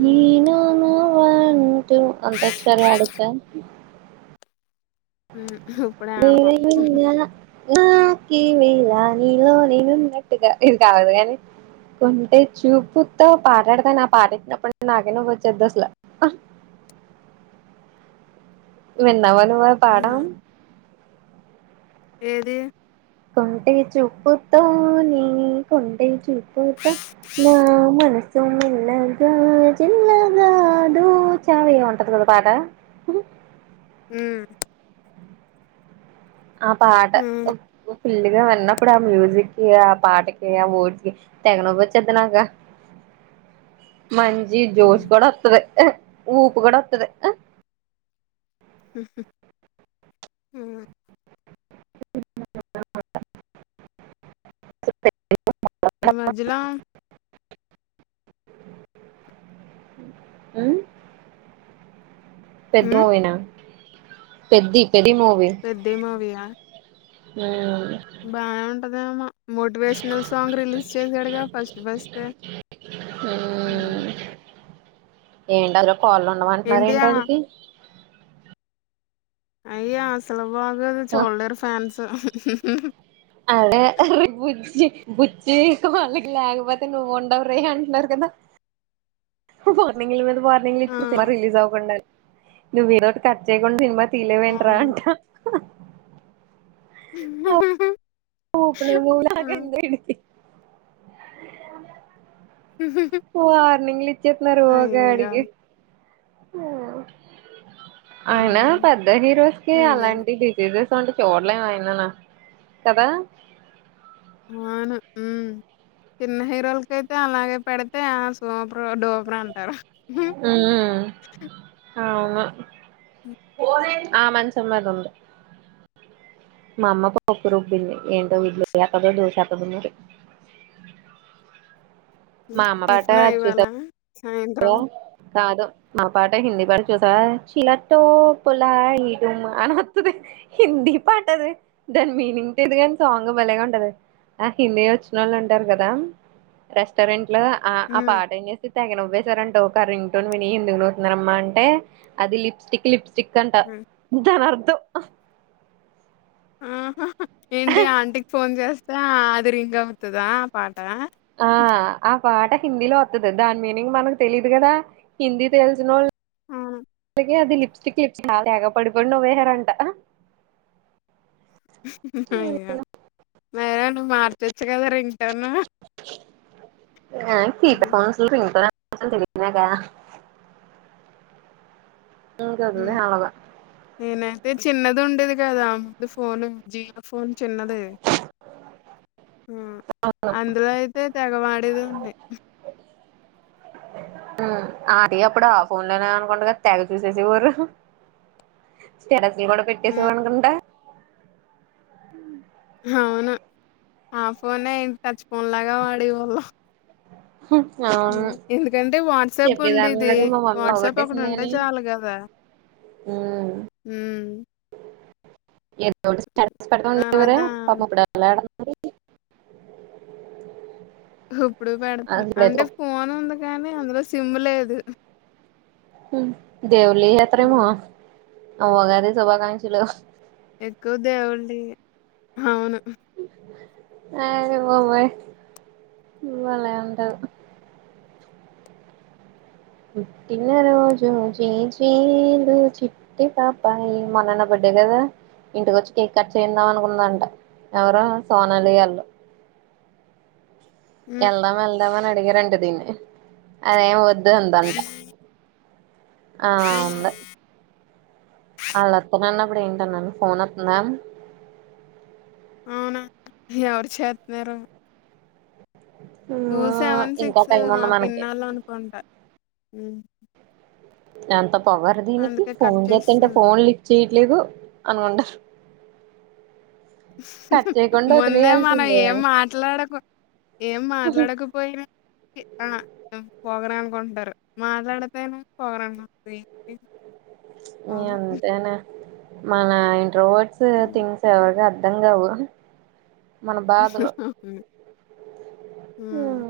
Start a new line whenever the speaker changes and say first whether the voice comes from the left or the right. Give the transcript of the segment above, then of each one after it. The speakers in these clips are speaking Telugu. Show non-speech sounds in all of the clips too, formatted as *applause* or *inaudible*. left: హ్మ్
right: నేను నువ్వంటూ అంతాక్షరి ఆడొచ్చా
left: హ్మ్ ఇప్పుడే ఆడతాం
right: నేనున్నా హాకీ ఇలా నీలో నేను ఉన్నట్టుగా ఇది కావలె కానీ కొంటే చూపుతో పాటడతాను నా పాటట్టినప్పుడు నాకే నువ్ వచ్చద్దు అసలు విన్నావ ఎవ్వలు
left: హ్మ్
right: పాడడం
left: ఏది
right: కొంటె చూపుతో నీ కొంటె చూప్ తో నా మనసు మెల్లగా చిన్నగా దోచావే ఏం ఉంటది కదా పాట
left: అ
right: ఆ పాట పిల్లిగా విన్నప్పుడు ఆ మ్యూజిక్కిి ఆ పాటకి ఆ వర్డ్స్ కి తెగ నవ్వు వచ్చేస్తోంది నాకు మంచి జోస్
left: హ్మ్
right: కూడా వస్తాది ఊపు కూడా వస్తాది
left: అ ఈ మధ్యలో
right: ఆ పెద్ది
left: ఉమ్
right: మూవీ నా పెద్ది మూవీ
left: పెద్ది మూవీ ఆ
right: *unintelligible*
left: బావున్ టదేమో మోటివేషనల్ సాంగ్ రిలీజ్ చేశాడుగా ఫస్ట్ ఫస్టే ఉమ్
right: ఏంటదురో కాల్ లో ఉండమంటున్నారు ఏంటి
left: ఆ
right: ఆడికి
left: అయ్యా అసలు బాగోదు చూడలేరు ఫాన్స్
right: అదేే బుజ్జి బుజ్జికి వాళ్ళకి లేకపోతే నువ్వు ఉండవు రే అంటున్నారు కదా వార్నింగ్ ల మీద వార్నింగ్ లు
left: ఆ
right: ఇస్తున్నారు సినిమా రిలీజ్ అవ్వకుండా నువ్ ఏదో ఒకటి కట్ చేయకుండా సినిమా తీనవేంట్రా
left: అవును
right: అంటా
left: ఆ
right: *inaudible* వార్నింగ్ లు ఇ చెప్పినరు గా
left: అయ్యయ్యో
right: అడిగి ఆ అయినా
left: హ్మ్
right: పెద్ద హీరోస్ కి
left: అదే
right: అలాంటి డిజీజెస్ పండుకోర్లే కదా
left: అవును హ్మ్ చిన్న హీరోలకయితే అలాగే పెడితే ఆ సూపర్ డూపర్ అంటారు. హ
right: ఉమ్ అవును ఆ మంచిసుమ్మద ఉంది మా అమ్మ పప్పు రుబ్బింది ఏంటో ఇడ్లేత్తదో దోసేత్తదో మరి మా
left: హ్మ్
right: అమ్మ పాట
left: టిఫ్నా
right: అది చూసా
left: ఇవాలా సాయంత్రం
right: కాదు మా పాట హిందీ పాట చూసావా చిల టో పులా ఈటుమ్ అని వత్తది హిందీ పాట అది దాని మీనింగ్ది కాని సాంగ్ భలేగా ఉంటది ఆ హిందీ వచ్చిన ఓళ్ళు ఉంటరు కదా రెస్టారెంట్ లో ఆ
left: హ్మ్.
right: పాట ఏం సంగ నువ్వే ంట ఒక రింగ్ టోన్ విని ఎందుకు నవ్ తున్నారమ్మా అంటే అది లిప్స్టిక్ లిప్స్ స్టిక్ అంట
left: హ్మ్.
right: దానర్థం. ఆ
left: ఏంటి ఆంటీకి ఫోన్ చేస్తున్నావ్ అది రింగ్ అవుతదా పార్టీ
right: ఆ ఆ పాట క్ హిందీలో వత్తది దాని మీనింగ్ మనకు తెలీదు కదా హిందీ తెలిసినోళ్
left: అవును.
right: ఏ అది లిప్స్టిక్ లిప్స్ తేగ పడిపోండి నవ్వేహారంట.
left: అయ్యా మేఘనా నువ్వు మార్చచ్చు కదా రింగ్ టోను.
right: అ తెలిద్ కదా ఇంకేది అవ్వదు
left: అదే చిన్నది ఉండేది కదా ఆ ముందు ఫోను జియో ఫోన్ చిన్నది అందులో అయితే తెగవాడే దాన్ని
right: హ్మ్ అది అప్పుడు ఆ ఫోన్ లోనే అనుకుంట కదా తెగ చూసేసే వోరు స్టేటస్ న కూడా
left: హ్మ్.
right: పెట్టేసివనుకుంటా
left: అవును ఆ ఫోనే టచ్ ఫోన్ లాగా వాడేవాళ్ళం.
right: అవును
left: ఎందుకంటే వాట్సాప్
right: చెప్పేదాన్ని
left: ఉండేది
right: కదా మా మమ్మీ
left: వాట్సాప్ అక్కడ
right: పోగొట్టేసింది
left: ఉంటే
right: కాని
left: చాల కదా
right: ఉమ్
left: హ్మ్
right: ఎది స్టస్ పెడతంది ఎవర
left: తర్వాత
right: పాప ఇప్పుడు వెలా
left: ఇప్పుడు పెడత
right: అసలు ఇప్పుడైతే
left: అంటే ఫోన్ ఉంది కాని అందులో సిమ్ లేదు
right: హ్మ్ దేవులీ యాత్ర పో
left: హ్మ్.
right: వగాద సభా కాంచలో
left: ఎక్కువ దేవుల్డి అవును
right: ఆ పోయి వల ఉంట పుట్టిన రోజు జీ జీలు చిట్టి పాప ఈ మాన్నన్న బర్త్డే కదా ఇంటిక వచ్చి కేక్ కట్ చేయందాం అనుకుందంట ఎవరు సోనాలి వాళ్ళు
left: హ్మ్
right: ఎల్దామ్ ఎల్దామ్ అని అడిగారంట దీన్ని అదేం వాద్ ఇదే అందంట ఆ ఉంది ఆళ్ళ అత్తనన్నప్పుడు ఏంటన్నాను ఫోన్ వత్తందా
left: అవునా ఎవరు చేతన్నారు టూ
right: మ్మ్
left: సెవెన్
right: ఇంకా
left: సిక్స్
right: టైం
left: మా
right: ఉంది మనకి
left: పిన్నాళ్ళు అనుకుంటా మ్మ్
right: ఎంతప్ప పవర్ దీనికి
left: కట్
right: ఫోన్ చేతంటె
left: చేసేసాను
right: ఫోన్ లిఫ్ట్ చేయదు లేదు అనుకుంటారు కట్ చేయకుండా
left: ముందే మనం
right: వదిలేయాల్సిందే
left: ఏం మాట్లాడక ఏం మాట్లాడకపోయినా పొగరు అనుకుంటారు మాట్లాడితే పొగరు అనుకుంటారు
right: మీ
left: గోల
right: అంతేనే మన రోడ్స్
left: హ్మ్
right: థింగ్స్ ఎవర గంగావు
left: *unintelligible* మ్మ్
right: హ్మ్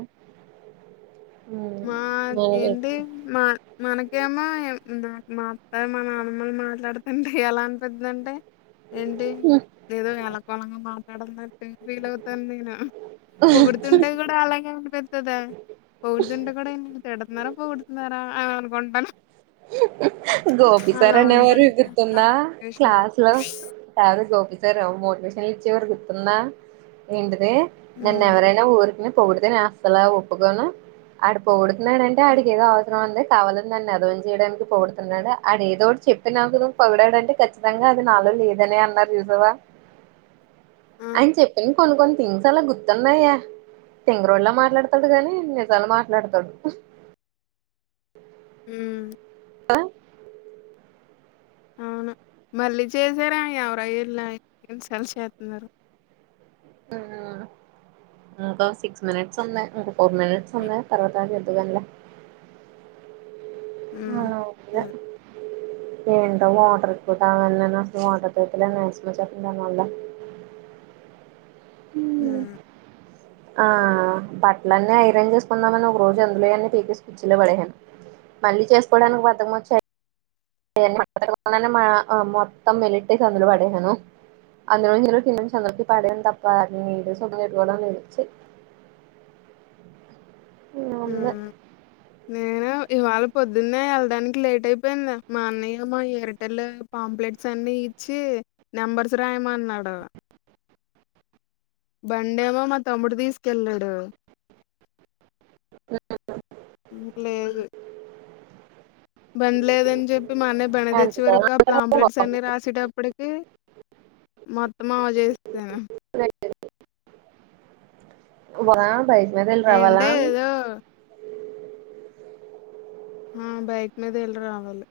left: మా
right: హ్మ్
left: ఏంటి మా మనకేమో *unintelligible* మా అత్త మా నాన్నమ్మలు మాట్లాడుతుంటే ఎలా అనిపిద్దంటే ఏంటి ఏదో ఎల పళంగా మాటాడంది ఫీల్ అవుతాను నేను పొగుడుతుంటే కూడా అలాగే అనిపిత్తదే పొగుడ్ వర్డెన్ నిన్ను తిడతన్నారా పొగుడుతున్నారా అ అనుకుంటాను
right: గోపి సార్
left: అలా ఉంటది
right: అనేవారివి
left: నా
right: గుర్తుందా
left: సిట్యుయేషను.
right: క్లాస్ లో సారు గోపి సర్ ఓ మోటివేషన్లు ఇచ్చేవారు గుర్తుందా ఏంటి అరే
left: హ్మ్.
right: నన్నెవరైనా ఊరికినే పొగిడితే నేను అస్సల ఒప్పుకోను ఆడు పొగిడి నేనంటే ఆడికేదో అ రాన్లే కావాలని నన్ను ఎదవని చేయడానికి పొగుడుతున్నాడు ఆడు ఏదోటి చెప్పినాకు పొగిడాడంటే ఖచ్చితంగా అది నాలో లేదనే అన్నారు చూసావా
left: ఆ!
right: ఆయన చెప్పన కొన్ని కొన్ని థింగ్స్ అలా గుర్తున్నాయా తింగరోల్ల మాట్లాడతాడు కాని నిజాలు మాట్లాడతాడు
left: ఉమ్
right: ఆ
left: అవును మళ్ళీ చేసారా ఎవరళసలు చేస్తున్నారు
right: ఆ ఇంకా సిక్స్ మినిట్స్ ఉన్నాయి ఇంకా ఫోర్ మినిట్స్ ఉన్నాయి తర్వాత అగి చెధువుగానిలే
left: ఉమ్ సరే
right: ఎంటో వాోటర్ కూటా అ వాటర్ ఎకాలెన్ నర్సామ్ వాచెతుంధి మాలా
left: ఉమ్
right: ఆ బట్టలన్నీ ఐరన్ చేసుకుందామని ఒక రోజు అందులోవన్నీ పీకేసి పచ్చీలో పదేషాను మళ్ళీ చేసుకోవడానికి బధకం వచ్చాయి మా *unintelligible* ఆ మొత్తం వెళ్లిట్టి చందులు పడయాను అందులో కందందులకి పడాను తప్ప న ఇద సుఖం పెట్టుకోవడంని లేధు చి
left: ఉమ్ నేను ఇవాళ పొద్దున్నే వెళ్ళడానికి లేట్ అయిపోయింది మా అన్నయ్య మా ఎయిర్టెల్ పాంప్లెట్స్ అన్ని ఇచ్చి నెంబర్స్ రాయమన్నాడు బండేమో మా తమ్ముడు తీసుకెళ్ళాడు ఉమ్ లేదు బండి లేదని చెప్పి మా అన్నయ బండి తెచ్చేవరకు ఆ ప్లాంప్లెట్స్
right: ఉంది
left: అన్ని రాసేటప్పటికి మొత్తం అవ చేస్తాను
right: వా బై వదిల్ రావాలా
left: ఏంటే ఏదో ఆ బైక్ మీద వెళ్ళ రావాలి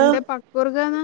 right: ఆ
left: పక్కూరు కదా